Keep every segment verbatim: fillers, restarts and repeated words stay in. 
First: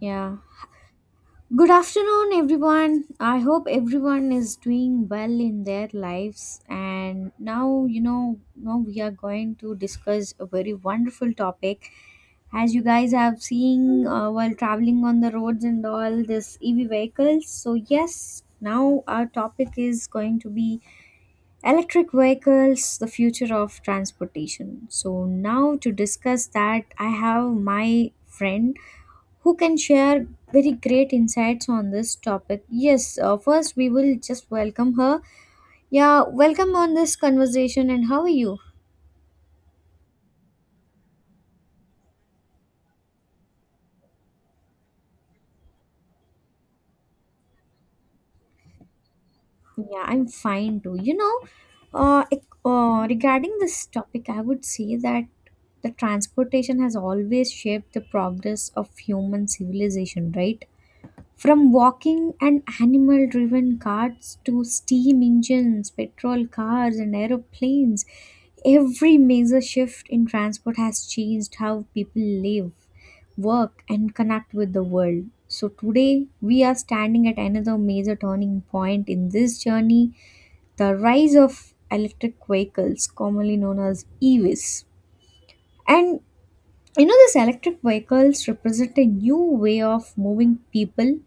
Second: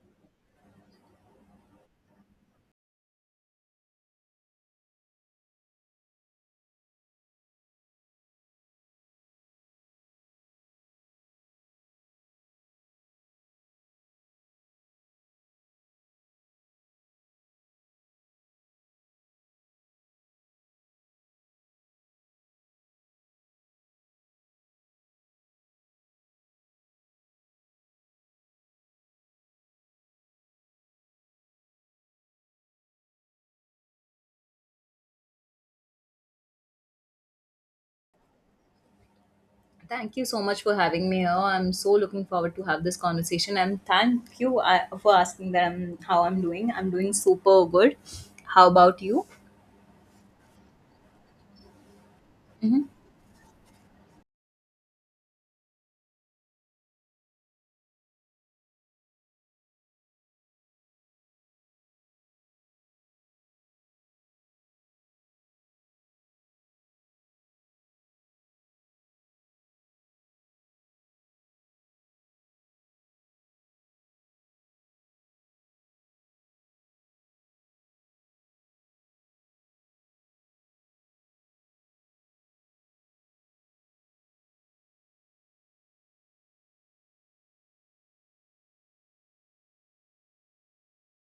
Yeah. Good afternoon, everyone. I hope everyone is doing well in their lives. And now, you know, now we are going to discuss a very wonderful topic. As you guys have seen uh, while traveling on the roads and all this E V vehicles. So, yes, now our topic is going to be electric vehicles, the future of transportation. So, now to discuss that, I have my friend who can share very great insights on this topic. Yes, uh, first we will just welcome her. Yeah, welcome on this conversation, and how are you? Thank you so much for having me here. I'm so looking forward to have this conversation and thank you uh, for asking that I'm, how I'm doing. I'm doing super good. How about you? Yeah, I'm fine too. You know, uh, ec- uh, regarding this topic, I would say that the transportation has always shaped the progress of human civilization, right? From walking and animal driven carts to steam engines, petrol cars, and aeroplanes, every major shift in transport has changed how people live, work, and connect with the world. So, today we are standing at another major turning point in this journey, the rise of electric vehicles, commonly known as E Vs. And you know, these electric vehicles represent a new way of moving people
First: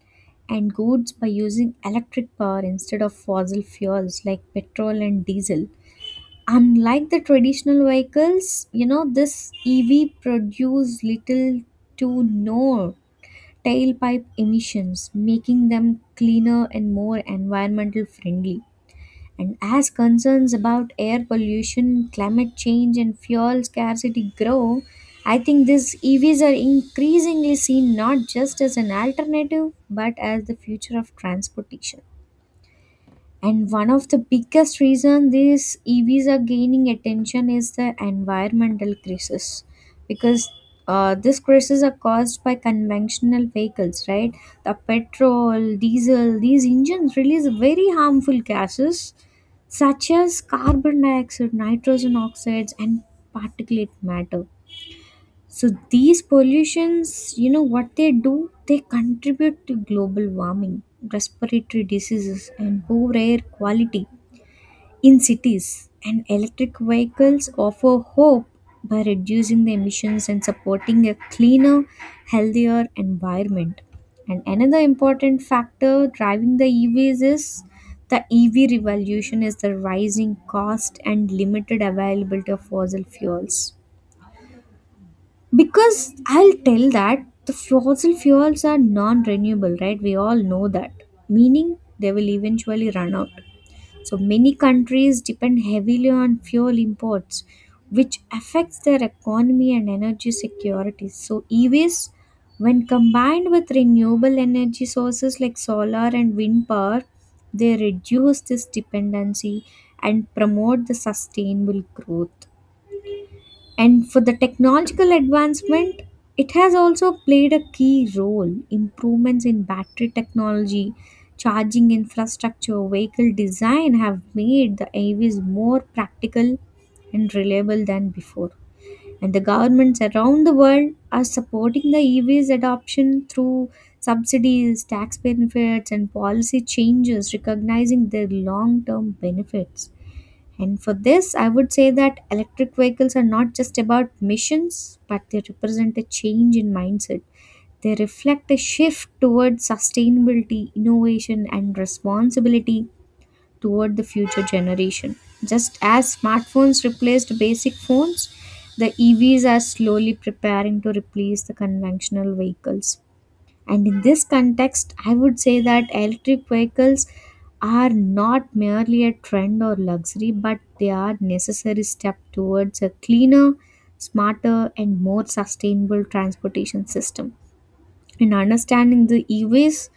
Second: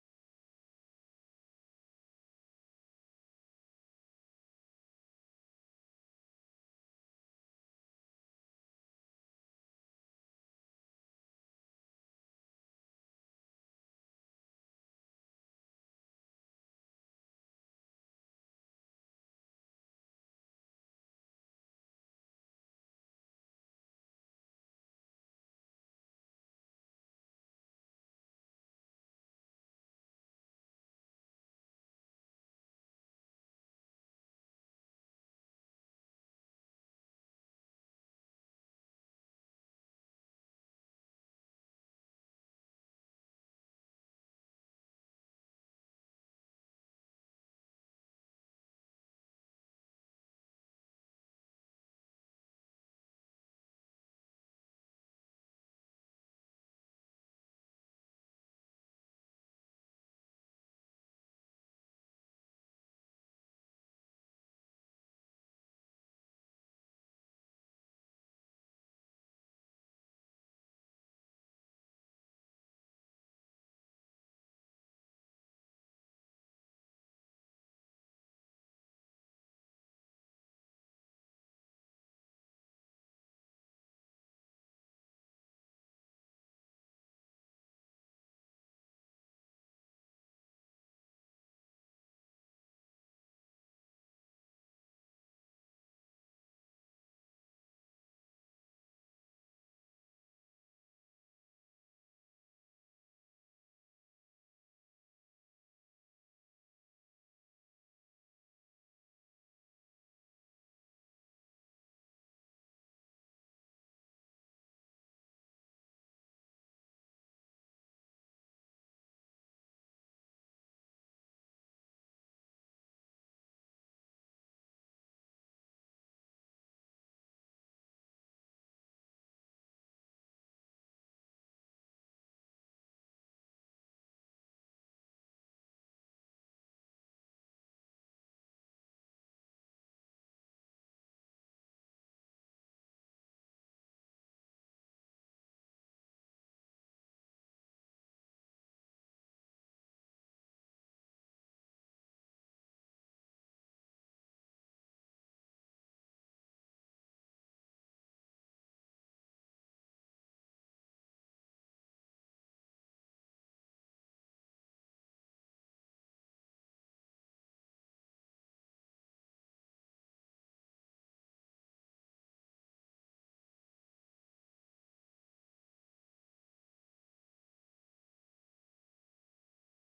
and goods by using electric power instead of fossil fuels like petrol and diesel. Unlike the traditional vehicles, you know, this E V produce little to no tailpipe emissions, making them cleaner and more environmental friendly. And as concerns about air pollution, climate change, and fuel scarcity grow, I think these E Vs are increasingly seen not just as an alternative but as the future of transportation. And one of the biggest reason these E Vs are gaining attention is the environmental crisis, because uh, these crises are caused by conventional vehicles, right? The petrol, diesel, these engines release very harmful gases such as carbon dioxide, nitrogen oxides, and particulate matter. So these pollutions, you know what they do? They contribute to global warming, respiratory diseases, and poor air quality in cities. And electric vehicles offer hope by reducing the emissions and supporting a cleaner, healthier environment. And another important factor driving the E Vs is the E V revolution is the rising cost and limited availability of fossil fuels, because I'll tell that the fossil fuels are non renewable, right? We all know that, meaning they will eventually run out. So many countries depend heavily on fuel imports, which affects their economy and energy security. So, E Vs, when combined with renewable energy sources like solar and wind power, they reduce this dependency and promote the sustainable growth. And for the technological advancement, it has also played a key role. Improvements in battery technology, charging infrastructure, vehicle design have made the A Vs more practical and reliable than before. And the governments around the world are supporting the E Vs adoption through subsidies, tax benefits, and policy changes, recognizing their long term benefits. And for this, I would say that electric vehicles are not just about missions, but they represent a change in mindset. They reflect a shift towards sustainability, innovation, and responsibility toward the future generation. Just as smartphones replaced basic phones, the E Vs are slowly preparing to replace the conventional vehicles. And in this context, I would say that electric vehicles are not merely a trend or luxury, but they are necessary step towards a cleaner, smarter, and more sustainable transportation system. In understanding the E Vs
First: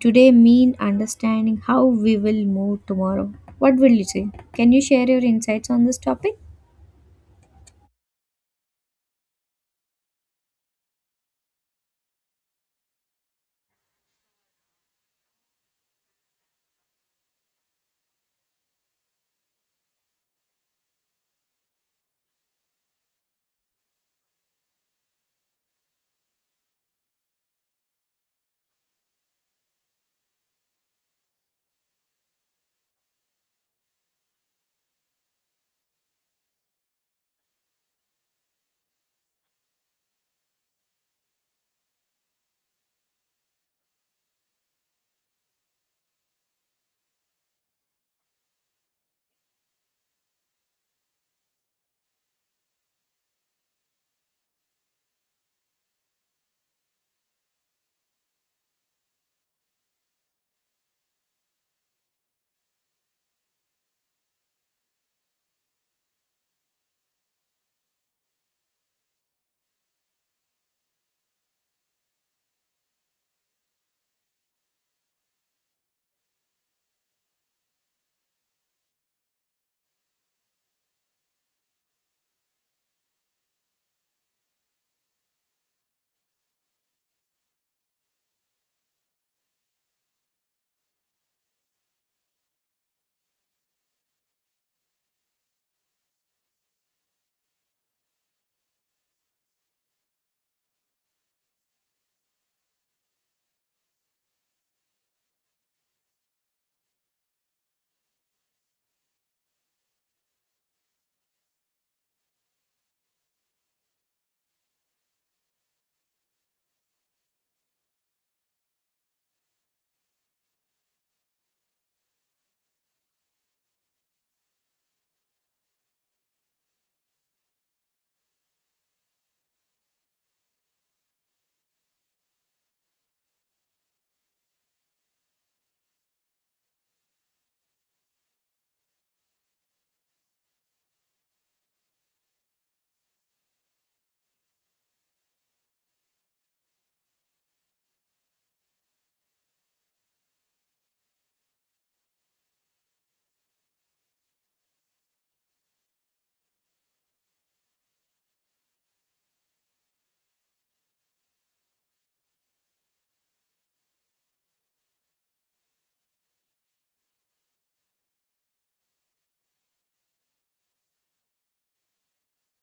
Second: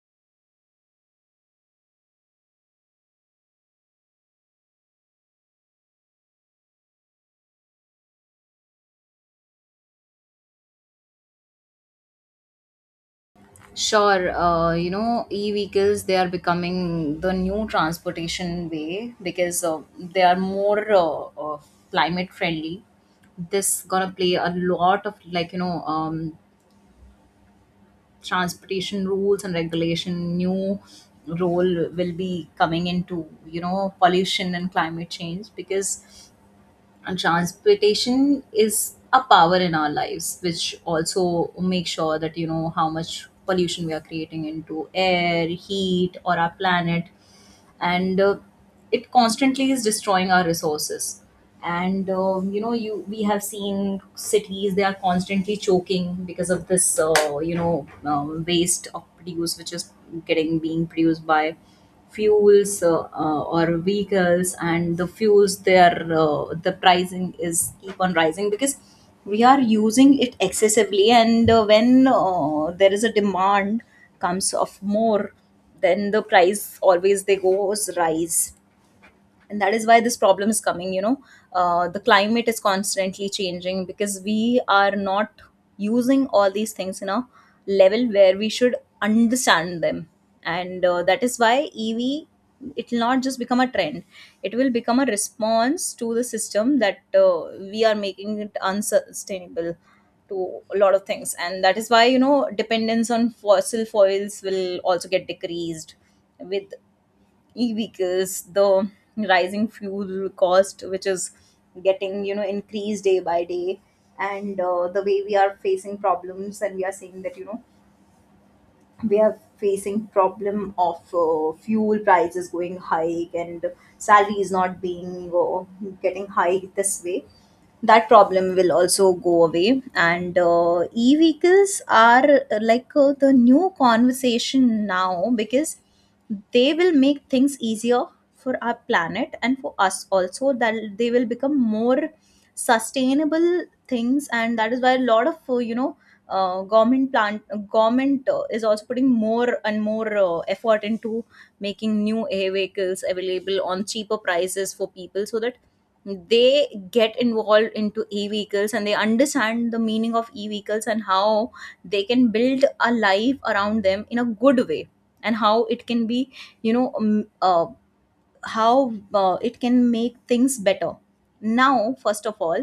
today mean understanding how we will move tomorrow. What will you say? Can you share your insights on this topic? Sure, uh, you know, e-vehicles, they are becoming the new transportation way because uh, they are more uh, uh, climate friendly. This gonna play a lot of like, you know, um, transportation rules and regulation new role will be coming into you know pollution and climate change because and transportation is a power in our lives, which also makes sure that you know how much pollution we are creating into air, heat, or our planet, and uh, it constantly is destroying our resources. And uh, you know, you we have seen cities they are constantly choking because of this, uh, you know, um, waste of produce which is getting being produced by fuels uh, uh, or vehicles and the fuels their uh, the pricing is keep on rising because we are using it excessively and uh, when uh, there is a demand comes of more then the price always they goes rise and that is why this problem is coming you know uh, the climate is constantly changing because we are not using all these things in a level where we should understand them and uh, that is why EV it will not just become a trend, it will become a response to the system that uh, we are making it unsustainable to a lot of things, and that is why you know dependence on fossil fuels will also get decreased with e-vehicles, the rising fuel cost which is getting you know increased day by day. And uh, the way we are facing problems and we are seeing that you know we are facing problem of uh, fuel prices going hike and salary is not being uh, getting high this way, that problem will also go away. And uh, e-vehicles are uh, like uh, the new conversation now because they will make things easier for our planet and for us also, that they will become more sustainable things. And that is why a lot of uh, you know uh, government plant uh, government uh, is also putting more and more uh, effort into making new air vehicles available on cheaper prices for people, so that they get involved into e-vehicles and they understand the meaning of e-vehicles and how they can build a life around them in a good way, and how it can be you know um, uh, how uh, it can make things better. Now first of all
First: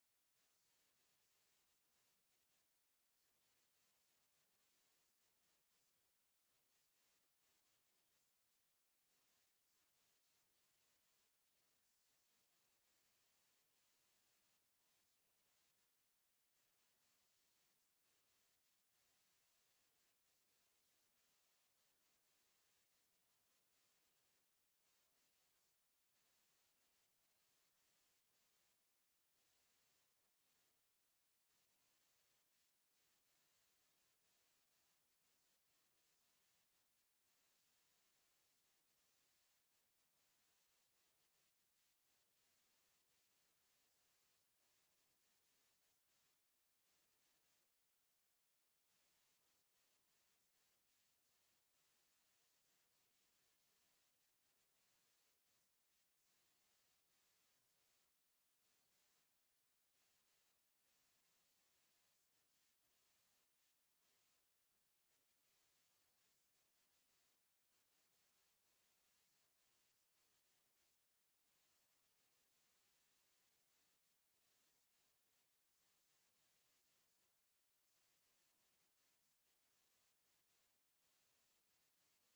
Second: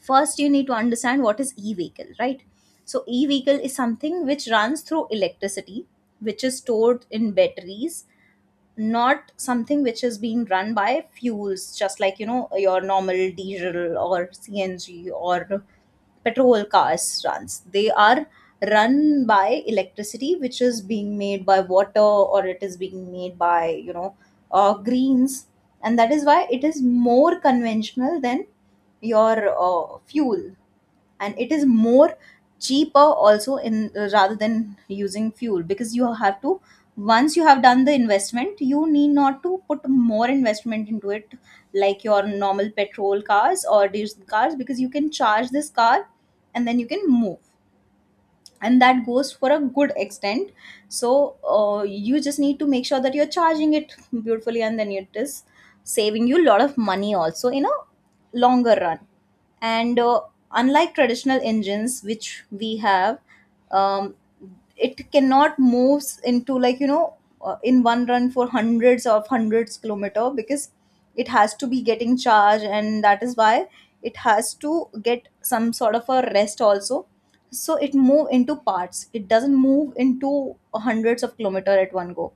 first you need to understand what is e-vehicle, right? So e-vehicle is something which runs through electricity, which is stored in batteries, not something which is being run by fuels just like you know your normal diesel or CNG or petrol cars runs. They are run by electricity which is being made by water or it is being made by you know uh, greens, and that is why it is more conventional than your uh, fuel. And it is more cheaper also in uh, rather than using fuel, because you have to, once you have done the investment you need not to put more investment into it like your normal petrol cars or diesel cars, because you can charge this car and then you can move, and that goes for a good extent. So uh, you just need to make sure that you're charging it beautifully and then it is saving you a lot of money also in a longer run. And uh, unlike traditional engines which we have, um, it cannot move into like you know uh, in one run for hundreds of hundreds kilometer, because it has to be getting charged and that is why it has to get some sort of a rest also. So it move into parts, it doesn't move into hundreds of kilometer at one go.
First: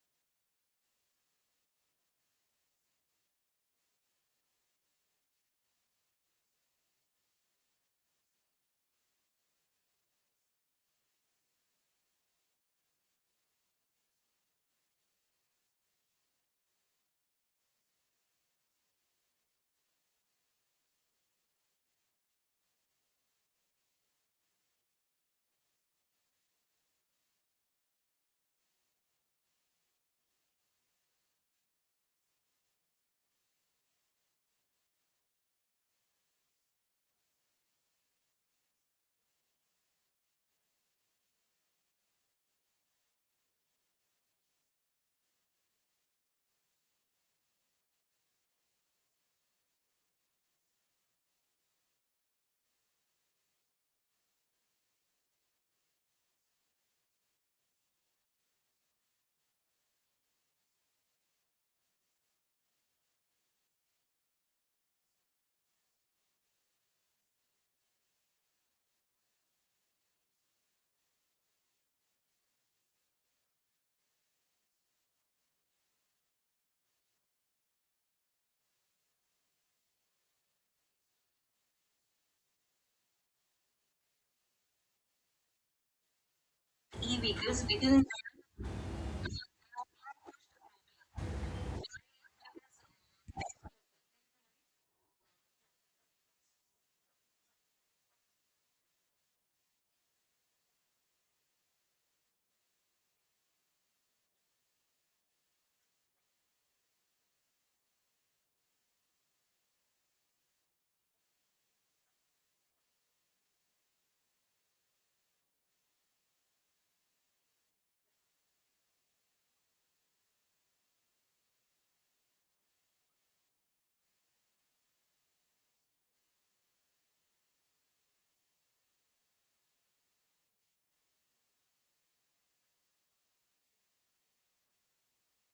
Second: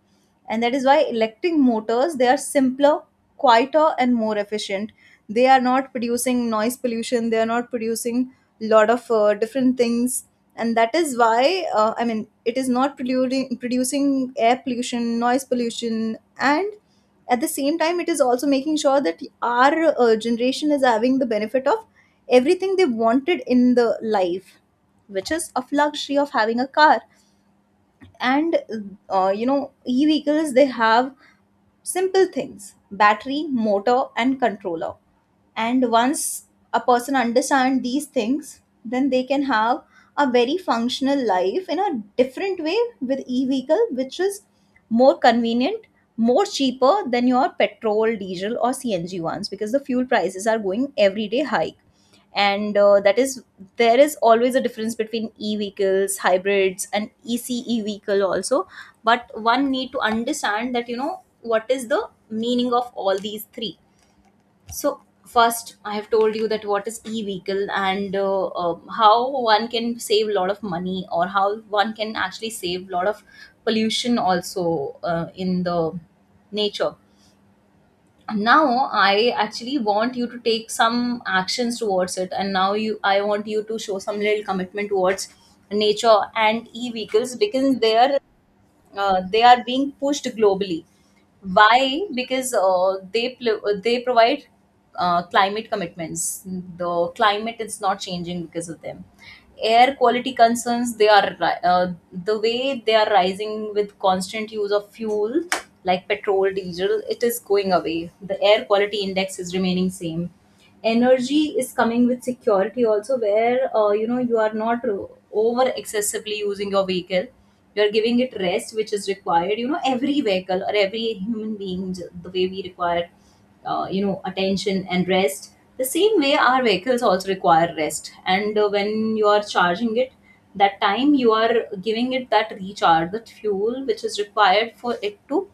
And that is why electric motors, they are simpler, quieter and more efficient. They are not producing noise pollution, they are not producing lot of uh, different things. And that is why uh, I mean it is not producing producing air pollution, noise pollution, and at the same time it is also making sure that our uh, generation is having the benefit of everything they wanted in the life, which is of luxury of having a car. And uh, you know e-vehicles they have simple things: battery, motor and controller. And once a person understand these things, then they can have a very functional life in a different way with e-vehicle which is more convenient, more cheaper than your petrol, diesel or CNG ones, because the fuel prices are going everyday hike. And uh, that is, there is always a difference between e-vehicles, hybrids and ECE vehicle also, but one need to understand that you know what is the meaning of all these three. So first, I have told you that what is e-vehicle and uh, uh, how one can save a lot of money or how one can actually save a lot of pollution also uh, in the nature. Now I actually want you to take some actions towards it, and now you I want you to show some little commitment towards nature and e-vehicles, because they are uh, they are being pushed globally. Why? Because uh, they pl- uh, they provide uh, climate commitments. The climate is not changing because of them. Air quality concerns, they are ri- uh, the way they are rising with constant use of fuel like petrol, diesel. It is going away. The air quality index is remaining same. Energy is coming with security also, where uh, you know you are not over excessively using your vehicle, you're giving it rest which is required. You know every vehicle or every human being j- the way we require uh, you know attention and rest, the same way our vehicles also require rest. And uh, when you are charging it, that time you are giving it that recharge, that fuel which is required for it to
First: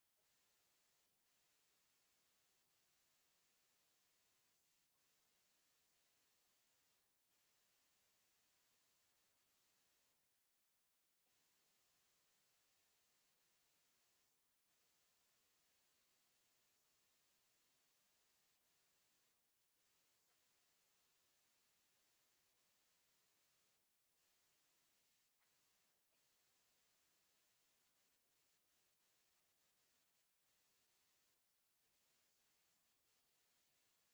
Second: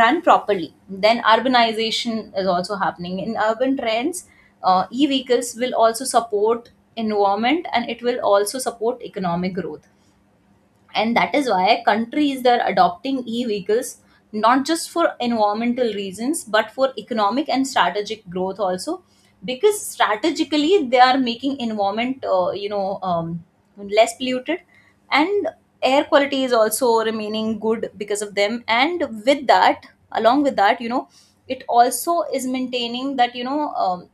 run properly. Then urbanization is also happening in urban trends, uh, e-vehicles will also support environment and it will also support economic growth. And that is why countries they're adopting e-vehicles not just for environmental reasons but for economic and strategic growth also, because strategically they are making environment uh, you know um, less polluted. And air quality is also remaining good because of them, and with that, along with that, you know it also is maintaining that you know um,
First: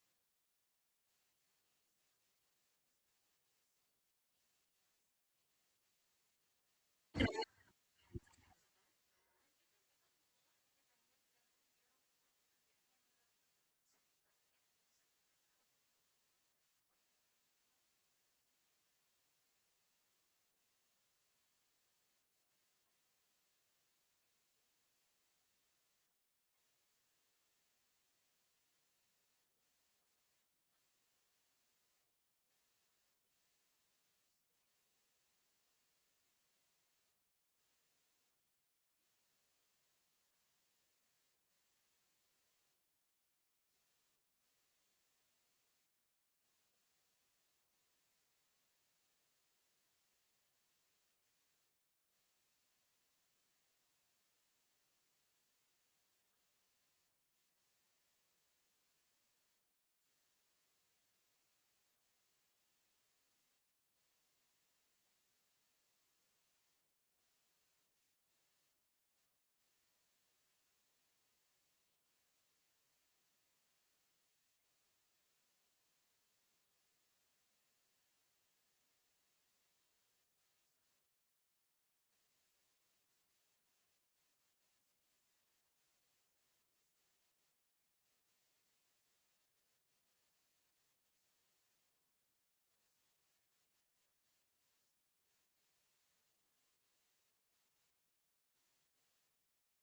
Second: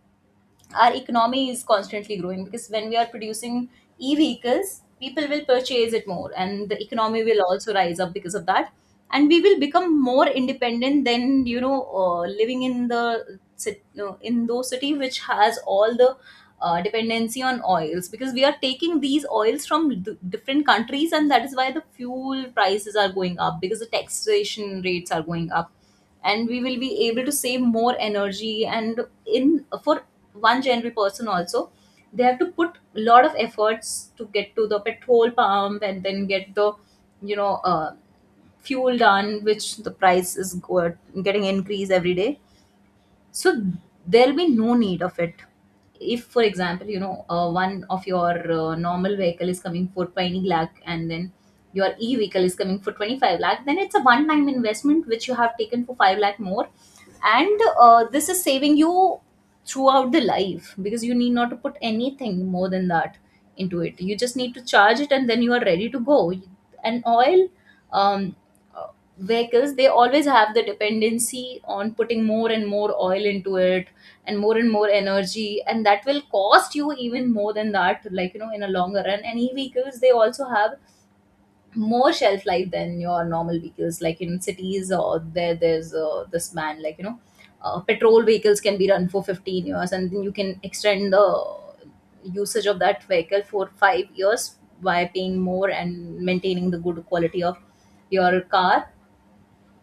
our economy is constantly growing, because when we are producing e-vehicles, people will purchase it more and the economy will also rise up because of that. And we will become more independent than you know uh, living in the cit- no, in those city which has all the uh, dependency on oils, because we are taking these oils from d- different countries, and that is why the fuel prices are going up because the taxation rates are going up. And we will be able to save more energy. And in, for one general person also, they have to put a lot of efforts to get to the petrol pump and then get the you know uh, fuel done, which the price is go- getting increased every day. So there'll be no need of it. If for example you know uh, one of your uh, normal vehicle is coming for twenty lakh and then your e vehicle is coming for twenty-five lakh, then it's a one time investment which you have taken for five lakh more, and uh, this is saving you throughout the life, because you need not to put anything more than that into it, you just need to charge it and then you are ready to go. And oil um, vehicles they always have the dependency on putting more and more oil into it and more and more energy, and that will cost you even more than that like you know in a longer run. And e-vehicles they also have more shelf life than your normal vehicles. Like in cities or there there's uh, this man like you know uh, petrol vehicles can be run for fifteen years, and then you can extend the usage of that vehicle for five years by paying more and maintaining the good quality of your car.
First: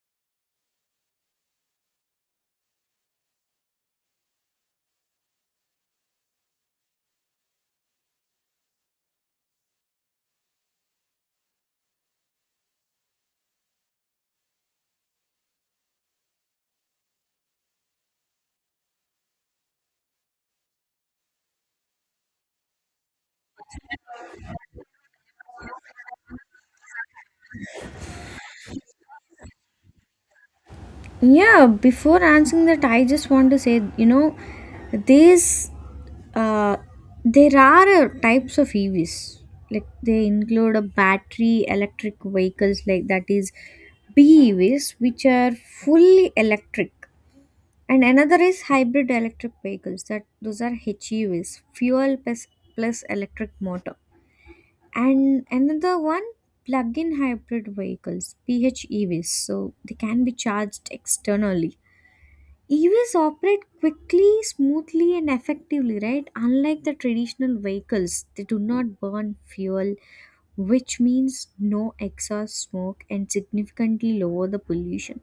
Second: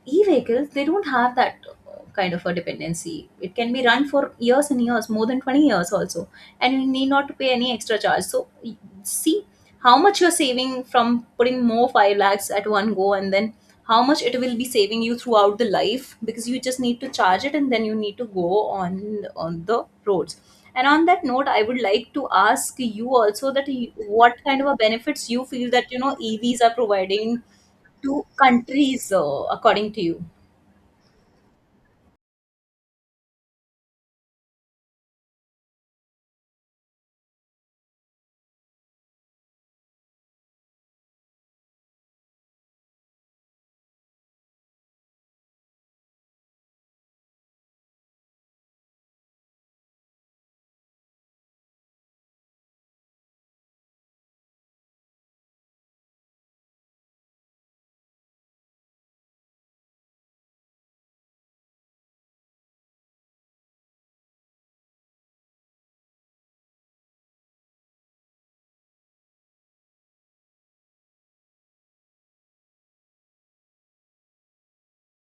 E-vehicles, they don't have that uh, kind of a dependency, it can be run for years and years, more than twenty years also, and you need not to pay any extra charge. So y- see how much you're saving from putting more five lakhs at one go, and then how much it will be saving you throughout the life, because you just need to charge it and then you need to go on on the roads. And on that note, I would like to ask you also that you, what kind of a benefits you feel that you know E Vs are providing two countries, uh, according to you? Yeah, before answering that, I just want to say, you know, these uh, there are uh, types of E Vs. Like they include a battery electric vehicles, like that is B E Vs, which are fully electric, and another is hybrid electric vehicles. That those are H E Vs, fuel plus plus electric motor, and another one plug-in hybrid vehicles, P H E Vs. So they can be charged externally. E Vs operate quickly, smoothly, and effectively, right? Unlike the traditional vehicles, they do not burn fuel, which means no exhaust smoke and significantly lower the pollution.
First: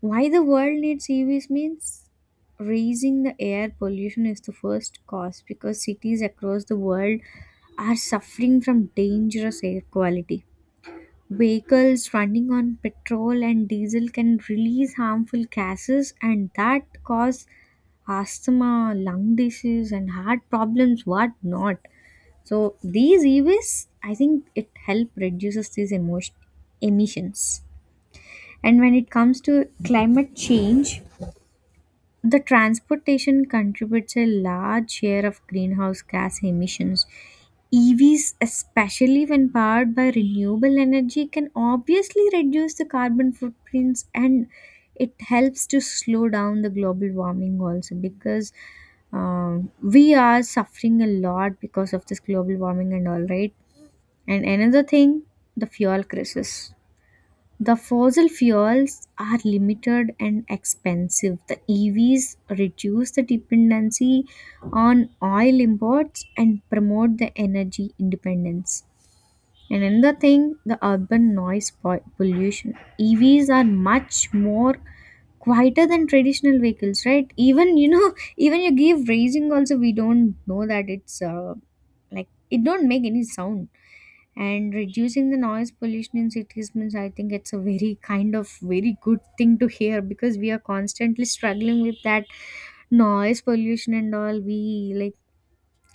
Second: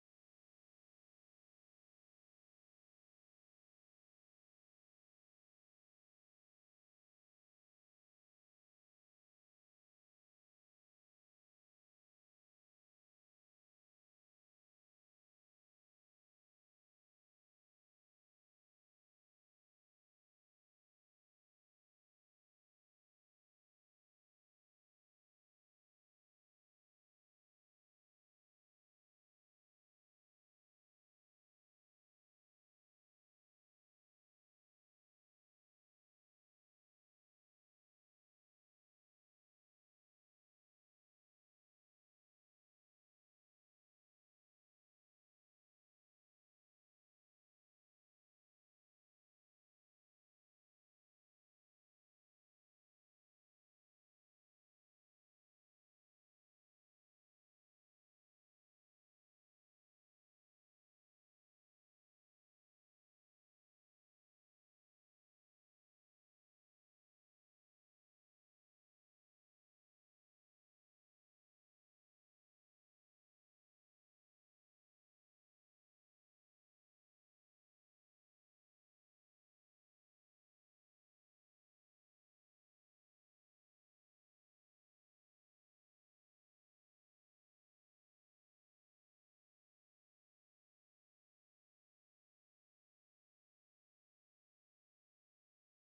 Why the world needs E Vs means raising the air pollution is the first cause because cities across the world are suffering from dangerous air quality. Vehicles running on petrol and diesel can release harmful gases, and that cause asthma, lung disease, and heart problems, what not. So these e-waste, I think it help reduces these emotion emissions. And when it comes to climate change, the transportation contributes a large share of greenhouse gas emissions. E Vs, especially when powered by renewable energy, can obviously reduce the carbon footprints, and it helps to slow down the global warming also because um, we are suffering a lot because of this global warming and all, right. And another thing, the fuel crisis. The fossil fuels are limited and expensive. The E Vs reduce the dependency on oil imports and promote the energy independence. And another thing, the urban noise po- pollution. E Vs are much more quieter than traditional vehicles, right? Even you know, even you give raising also, we don't know that it's uh, like it don't make any sound, and reducing the noise pollution in cities means I think it's a very kind of very good thing to hear because we are constantly struggling with that noise pollution and all. We like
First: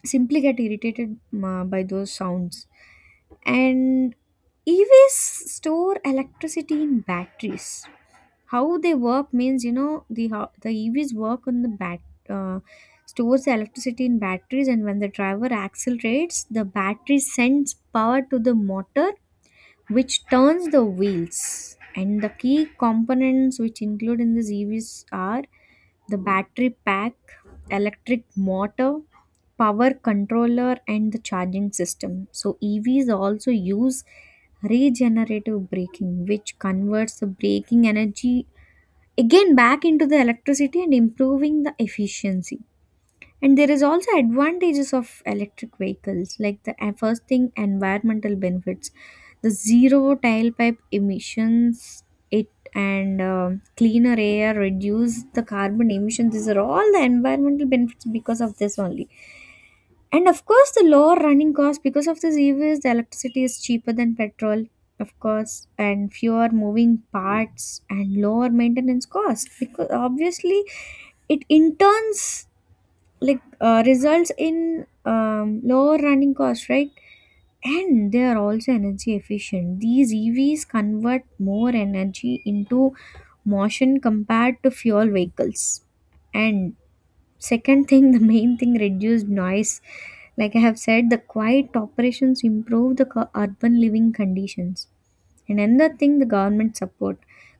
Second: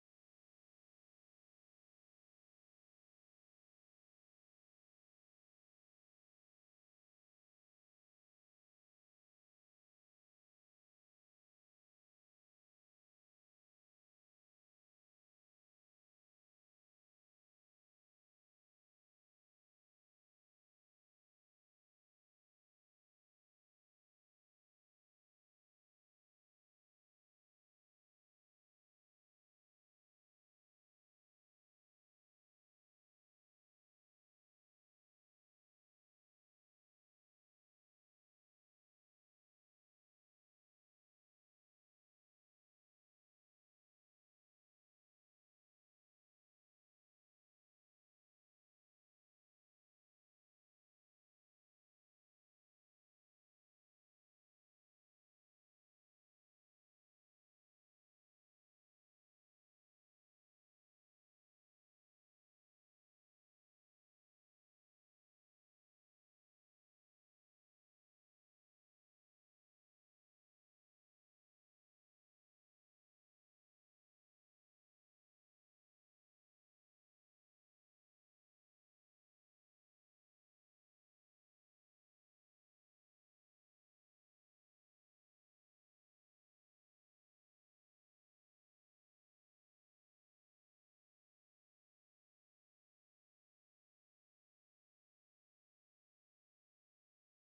simply get irritated uh, by those sounds. And EVs store electricity in batteries. How they work means, you know the ho- the evs work on the bat uh, stores the electricity in batteries, and when the driver accelerates, the battery sends power to the motor which turns the wheels. And the key components which include in these E Vs are the battery pack, electric motor, power controller, and the charging system. So, E Vs also use regenerative braking, which converts the braking energy again back into the electricity and improving the efficiency. And there is also advantages of electric vehicles, like the uh, first thing, environmental benefits, the zero tailpipe emissions, it and um cleaner air, reduce the carbon emissions. These are all the environmental benefits because of this only. And of course, the lower running cost because of this E Vs, the electricity is cheaper than petrol. Of course, and fewer moving parts and lower maintenance costs because obviously it in turns like uh, results in um, lower running costs, right. And they are also energy efficient. These EVs convert more energy into motion compared to fuel vehicles. And second thing, the main thing, reduced noise, like I have said. The quiet operations improve the co- urban living conditions. And another thing, the government support.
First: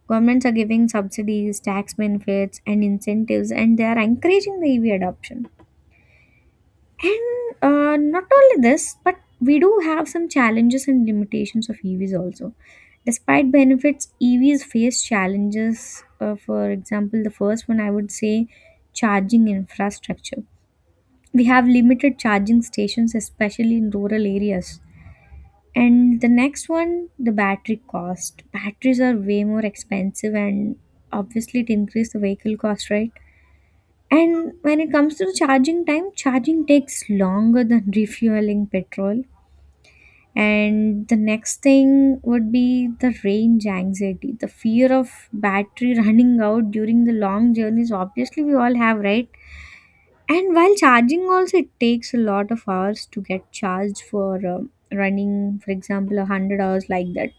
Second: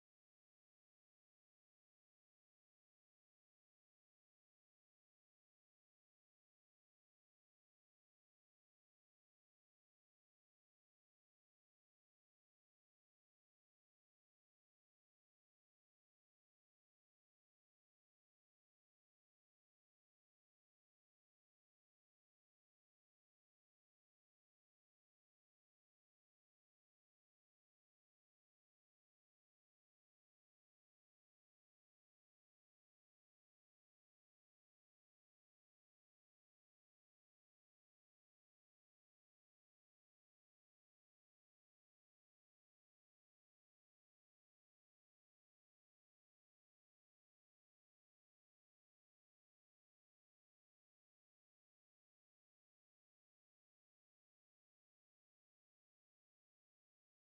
Governments are giving subsidies, tax benefits, and incentives, and they are encouraging the EV adoption. And uh, not only this, but we do have some challenges and limitations of E Vs also. Despite benefits, E Vs face challenges. Uh, for example, the first one I would say, charging infrastructure. We have limited charging stations, especially in rural areas. And the next one, the battery cost. Batteries are way more expensive, and obviously, it increases the vehicle cost, right? And when it comes to the charging time, charging takes longer than refueling petrol. And the next thing would be the range anxiety, the fear of battery running out during the long journeys. Obviously, we all have, right? And while charging, also it takes a lot of hours to get charged for um running, for example, a hundred hours like that.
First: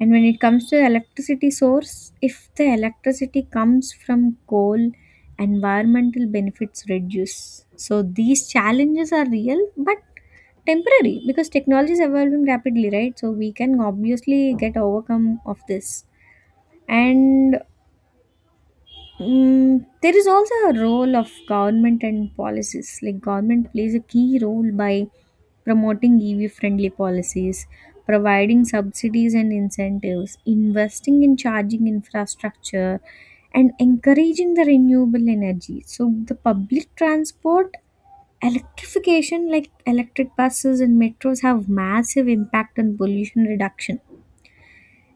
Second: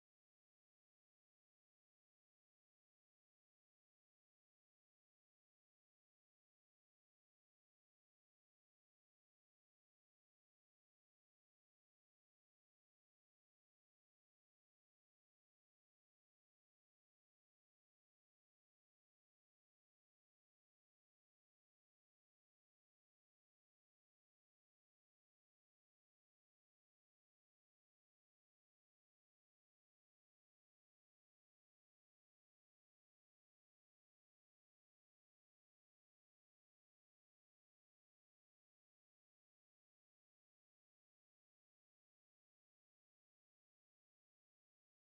And when it comes to electricity source, if the electricity comes from coal, environmental benefits reduce. So these challenges are real but temporary because technology is evolving rapidly, right? So we can obviously get overcome of this. And mm, there is also a role of government and policies. Like government plays a key role by promoting E V friendly policies, providing subsidies and incentives, investing in charging infrastructure, and encouraging the renewable energy. So, the public transport electrification, like electric buses and metros, have massive impact on pollution reduction.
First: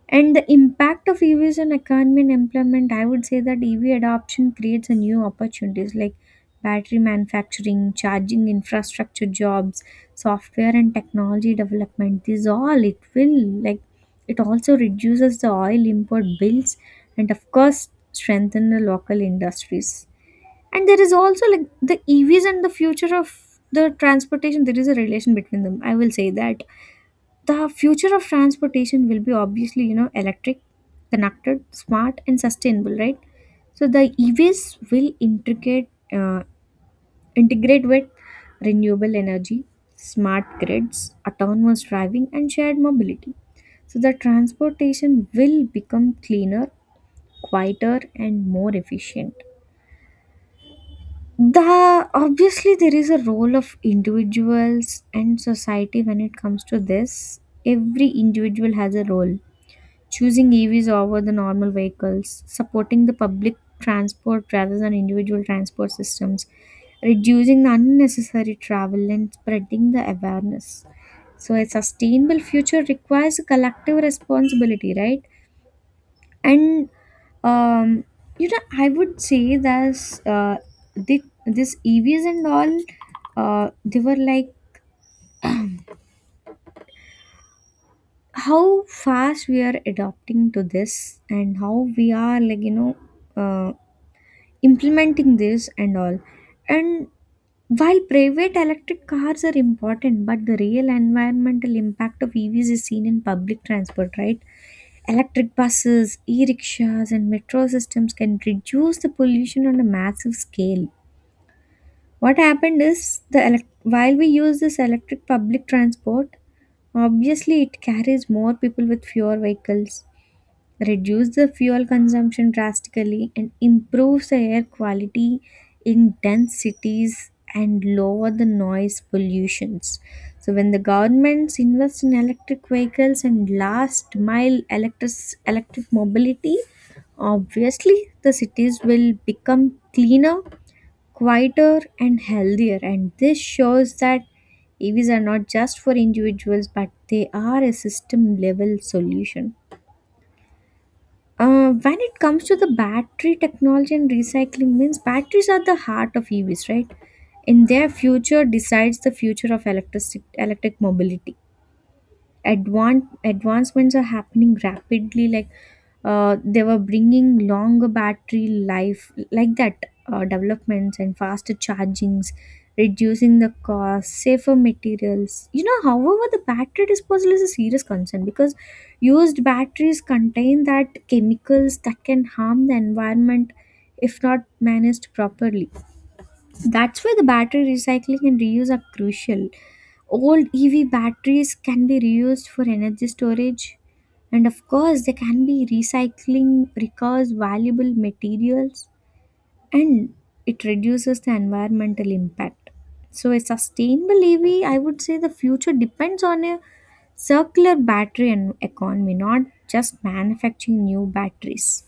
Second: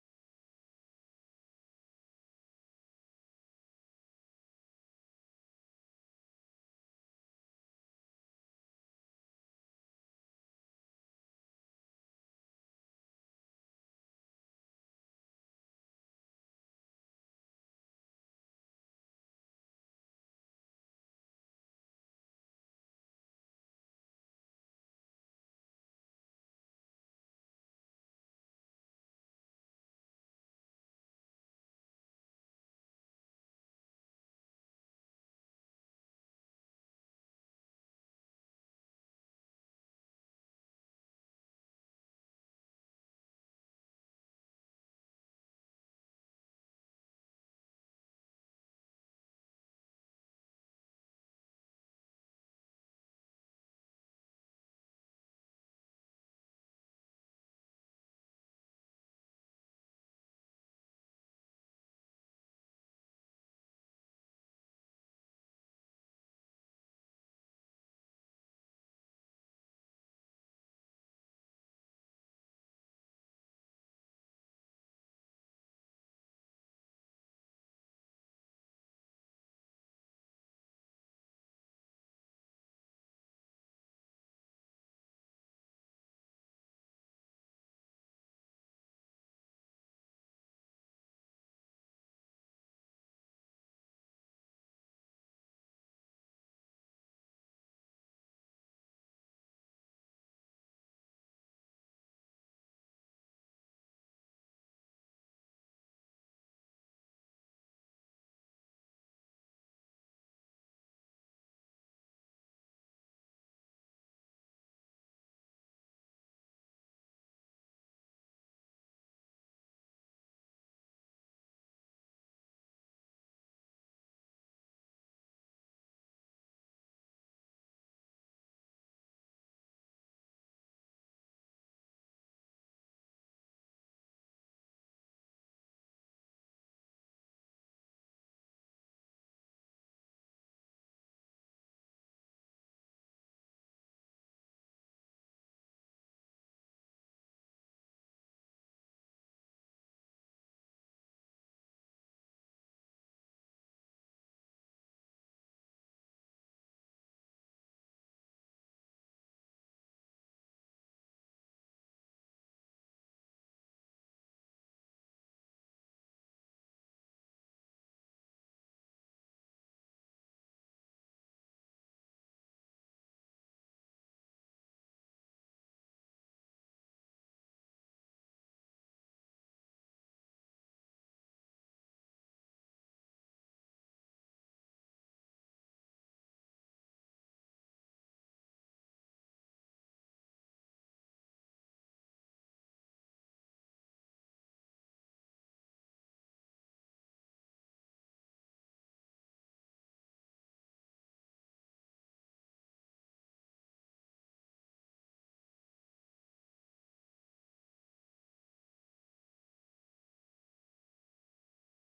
And the impact of E Vs on economy and employment, I would say that E V adoption creates a new opportunities like battery manufacturing, charging infrastructure jobs, software and technology development. These all it will like it also reduces the oil import bills and of course strengthen the local industries. And there is also like the E Vs and the future of the transportation, there is a relation between them. I will say that the future of transportation will be obviously, you know, electric, connected, smart, and sustainable, right? So the E Vs will integrate uh, integrate with renewable energy, smart grids, autonomous driving, and shared mobility. So the transportation will become cleaner, quieter, and more efficient. The obviously there is a role of individuals and society when it comes to this. Every individual has a role: choosing E Vs over the normal vehicles, supporting the public transport rather than individual transport systems, reducing the unnecessary travel, and spreading the awareness. So, a sustainable future requires a collective responsibility, right? And um, you know, I would say that uh, thi- this E Vs and all, uh, they were like how fast we are adopting to this and how we are like you know uh, implementing this and all. And while private electric cars are important, but the real environmental impact of EVs is seen in public transport, right? Electric buses, e-rickshaws, and metro systems can reduce the pollution on a massive scale. What happened is, the elec- while we use this electric public transport, obviously it carries more people with fewer vehicles, reduce the fuel consumption drastically, and improve the air quality in dense cities and lower the noise pollutions. So, when the governments invest in electric vehicles and last mile electric, electric mobility, obviously the cities will become cleaner, quieter, and healthier. And this shows that E Vs are not just for individuals, but they are a system level solution. Uh, when it comes to the battery technology and recycling means batteries are the heart of EVs, right? And their future decides the future of electric electric mobility. Advan- advancements are happening rapidly, like uh, they were bringing longer battery life, like that uh, developments and faster chargings, reducing the cost, safer materials, you know. However, the battery disposal is a serious concern because used batteries contain that chemicals that can harm the environment if not managed properly. That's why the battery recycling and reuse are crucial. Old E V batteries can be reused for energy storage, and of course, they can be recycling recovers valuable materials, and it reduces the environmental impact. So, a sustainable E V, I would say, the future depends on a circular battery and economy, not just manufacturing new batteries.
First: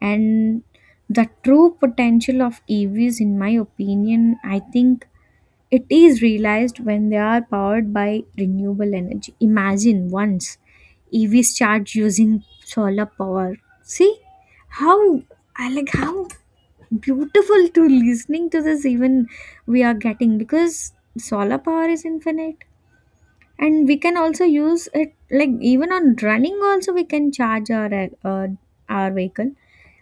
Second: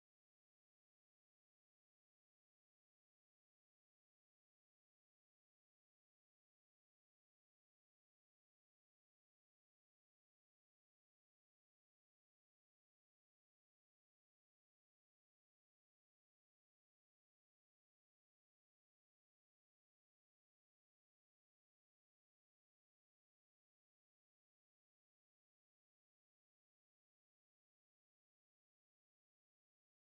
And the true potential of E Vs, in my opinion, I think it is realized when they are powered by renewable energy. Imagine once E Vs charge using solar power. See how I like how beautiful to listening to this even we are getting, because solar power is infinite, and we can also use it like even on running also we can charge our uh, our vehicle.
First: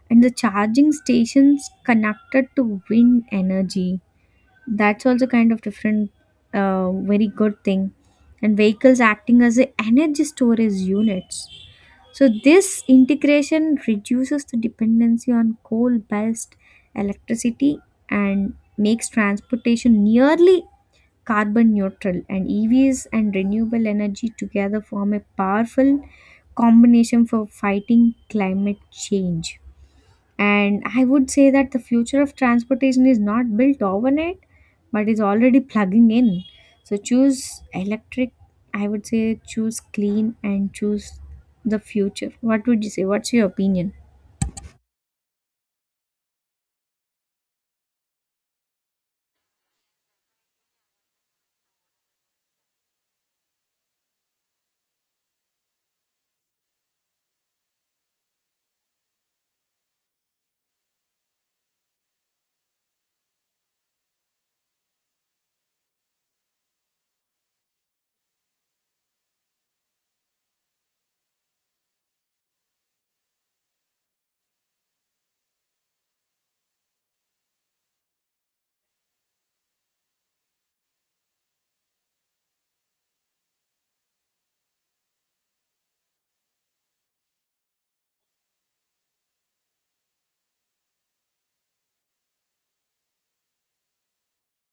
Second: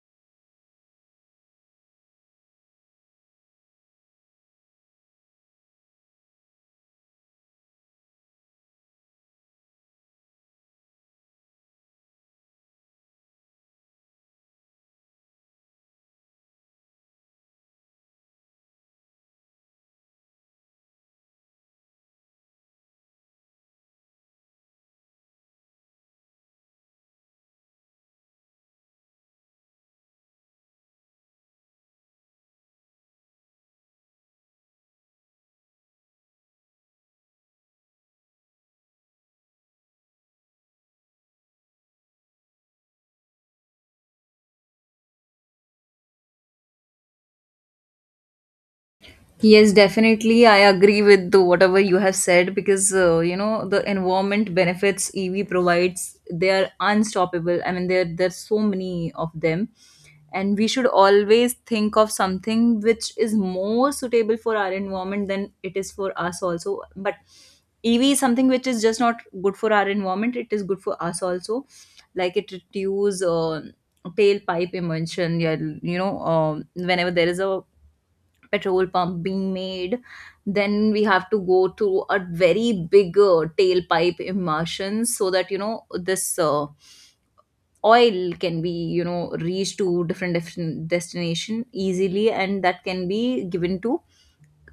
And the charging stations connected to wind energy, that's also kind of different uh, very good thing. And vehicles acting as a energy storage units, so this integration reduces the dependency on coal based electricity and makes transportation nearly carbon neutral. And EVs and renewable energy together form a powerful combination for fighting climate change. And I would say that the future of transportation is not built overnight, but is already plugging in. So choose electric, I would say, choose clean, and choose the future. What would you say? What's your opinion? Yes, definitely. I agree with the, whatever you have said because uh, you know the environment benefits E V provides they are unstoppable. I mean, there there's so many of them, and we should always think of something which is more suitable for our environment than it is for us also. But E V is something which is just not good for our environment. It is good for us also, like it reduces uh, tailpipe emission. Yeah, you know, um, whenever there is a petrol pump being made then we have to go through a very big uh, tailpipe immersion so that you know this uh, oil can be you know reach to different different destination easily and that can be given to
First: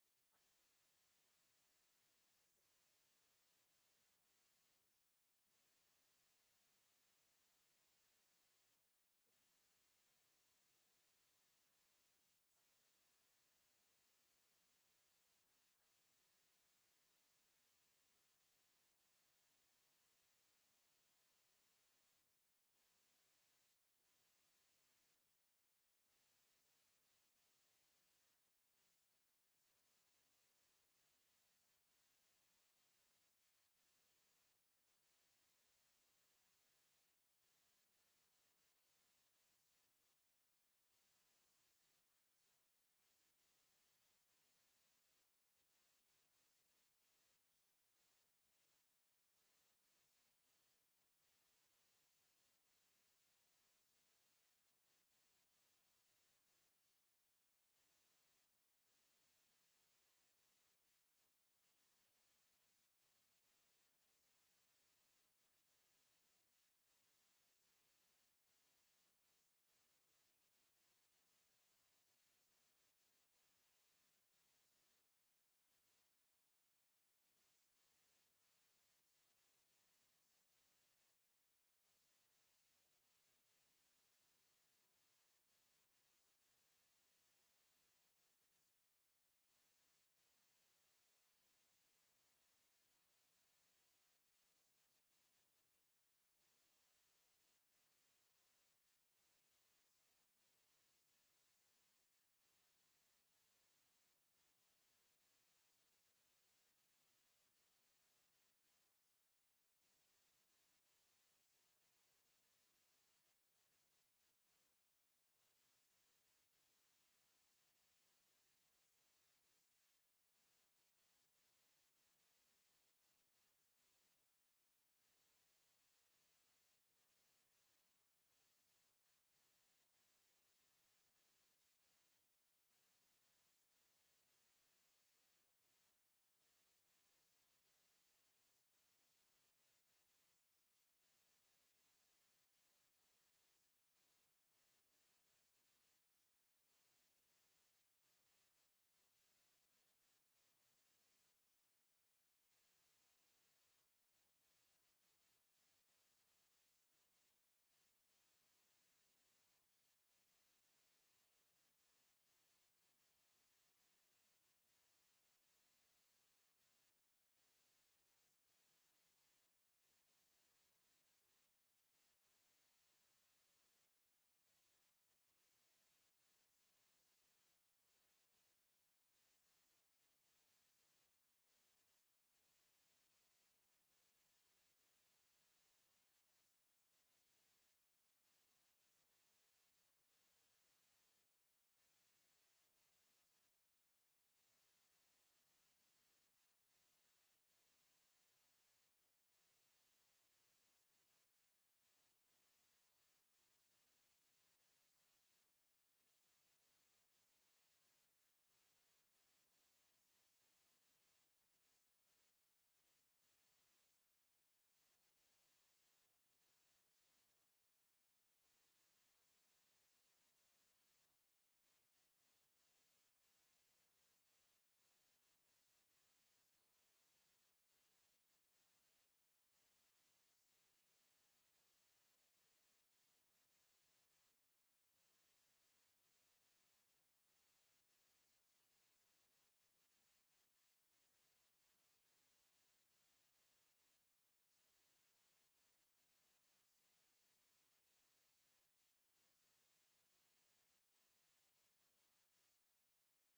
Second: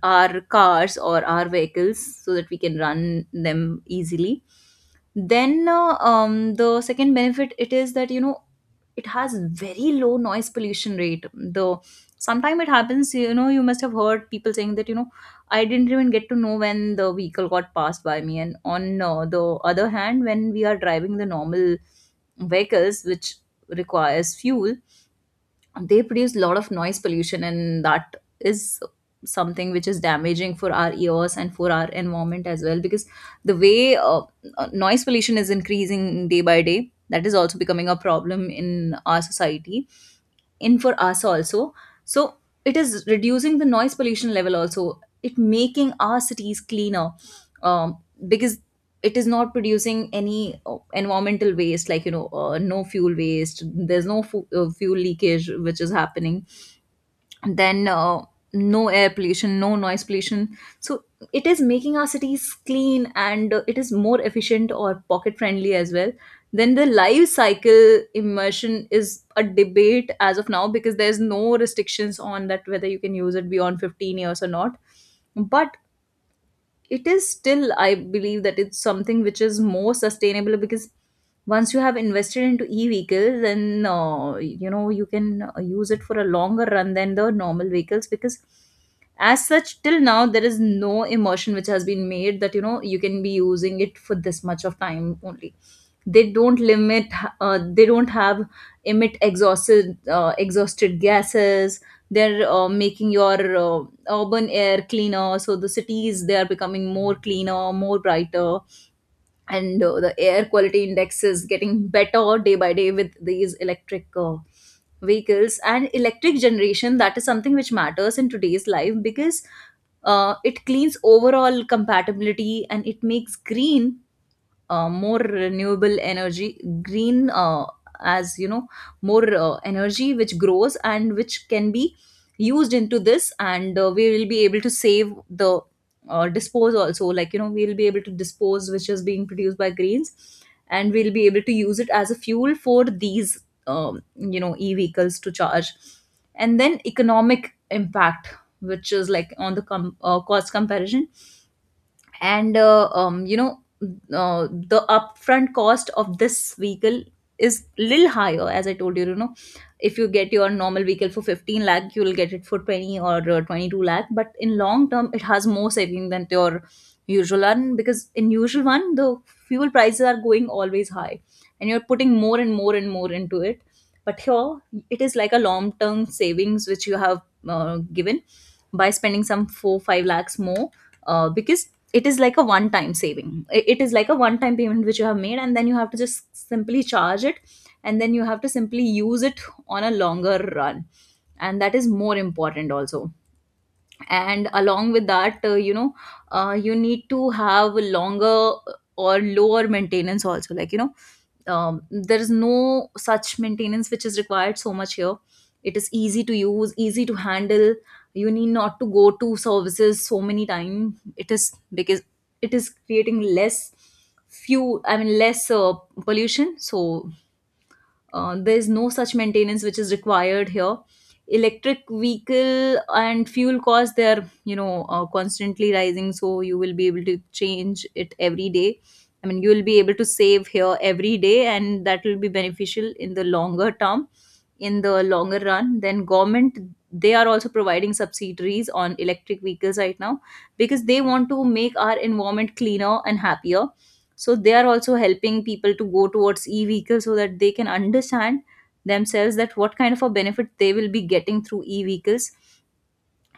our cars or our vehicles so that we can run them easily. Then uh, um, the second benefit it is that you know it has very low noise pollution rate. Though sometime it happens, you know, you must have heard people saying that you know I didn't even get to know when the vehicle got passed by me, and on uh, the other hand when we are driving the normal vehicles which requires fuel, they produce a lot of noise pollution and that is something which is damaging for our ears and for our environment as well, because the way uh, uh, noise pollution is increasing day by day, that is also becoming a problem in our society, in for us also. So it is reducing the noise pollution level, also it making our cities cleaner, um, because it is not producing any uh, environmental waste, like you know, uh, no fuel waste, there's no fu- uh, fuel leakage which is happening. Then uh, no air pollution, no noise pollution, so it is making our cities clean and uh, it is more efficient or pocket friendly as well. Then the life cycle immersion is a debate as of now because there's no restrictions on that whether you can use it beyond fifteen years or not, but it is still I believe that it's something which is more sustainable because once you have invested into e-vehicles then uh, you know you can uh, use it for a longer run than the normal vehicles, because as such till now there is no immersion which has been made that you know you can be using it for this much of time only. They don't limit, uh, they don't have emit exhausted uh, exhausted gases. They're uh, making your uh, urban air cleaner, so the cities they are becoming more cleaner, more brighter, and uh, the air quality index is getting better day by day with these electric uh, vehicles and electric generation. That is something which matters in today's life because uh, it cleans overall compatibility and it makes green uh, more renewable energy green, uh, as you know, more uh, energy which grows and which can be used into this, and uh, we will be able to save the uh, dispose also, like you know, we'll be able to dispose which is being produced by greens and we'll be able to use it as a fuel for these um, you know e-vehicles to charge. And then economic impact, which is like on the com- uh, cost comparison, and uh, um, you know uh, the upfront cost of this vehicle is little higher, as I told you, you know, if you get your normal vehicle for fifteen lakh you will get it for twenty or uh, twenty-two lakh, but in long term it has more saving than your usual one, because in usual one the fuel prices are going always high and you're putting more and more and more into it. But here it is like a long term savings which you have uh, given by spending some four five lakhs more, uh, because it is like a one time saving. I- it is like a one time payment which you have made and then you have to just simply charge it and then you have to simply use it on a longer run, and that is more important also. And along with that, uh, you know, uh, you need to have longer or lower maintenance also, like you know, um, there is no such maintenance which is required so much here. It is easy to use, easy to handle, you need not to go to services so many time. It is because it is creating less, few I mean less uh, pollution, so uh, there is no such maintenance which is required here. Electric vehicle and fuel costs they are, you know, uh, constantly rising, so you will be able to change it every day. I mean, you will be able to save here every day, and that will be beneficial in the longer term, in the longer run. Then government, they are also providing subsidiaries on electric vehicles right now because they want to make our environment cleaner and happier, so they are also helping people to go towards e-vehicles so that they can understand themselves that what kind of a benefit they will be getting through e-vehicles,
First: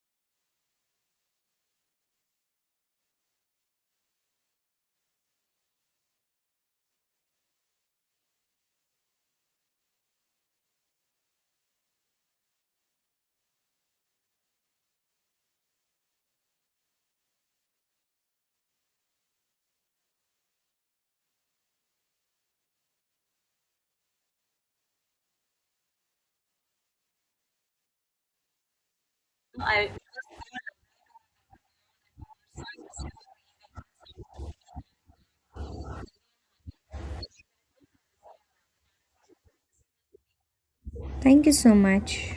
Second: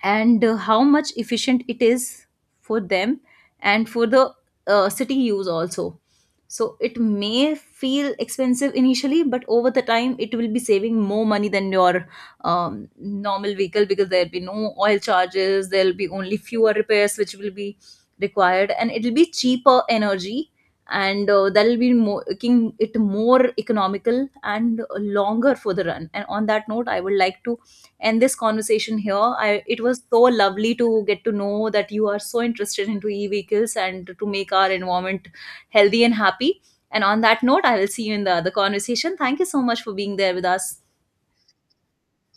and uh, how much efficient it is for them and for the uh, city use also. So it may feel expensive initially, but over the time it will be saving more money than your um, normal vehicle, because there'll be no oil charges, there'll be only fewer repairs which will be required, and it'll be cheaper energy, and uh, that'll be mo- making it more economical and longer for the run. And on that note I would like to, and this conversation here I, it I was so lovely to get to know that you are so interested into e-vehicles and to make our environment healthy and happy. And on that note I will see you in the other conversation. Thank you so much for being there with us. Thank you so much.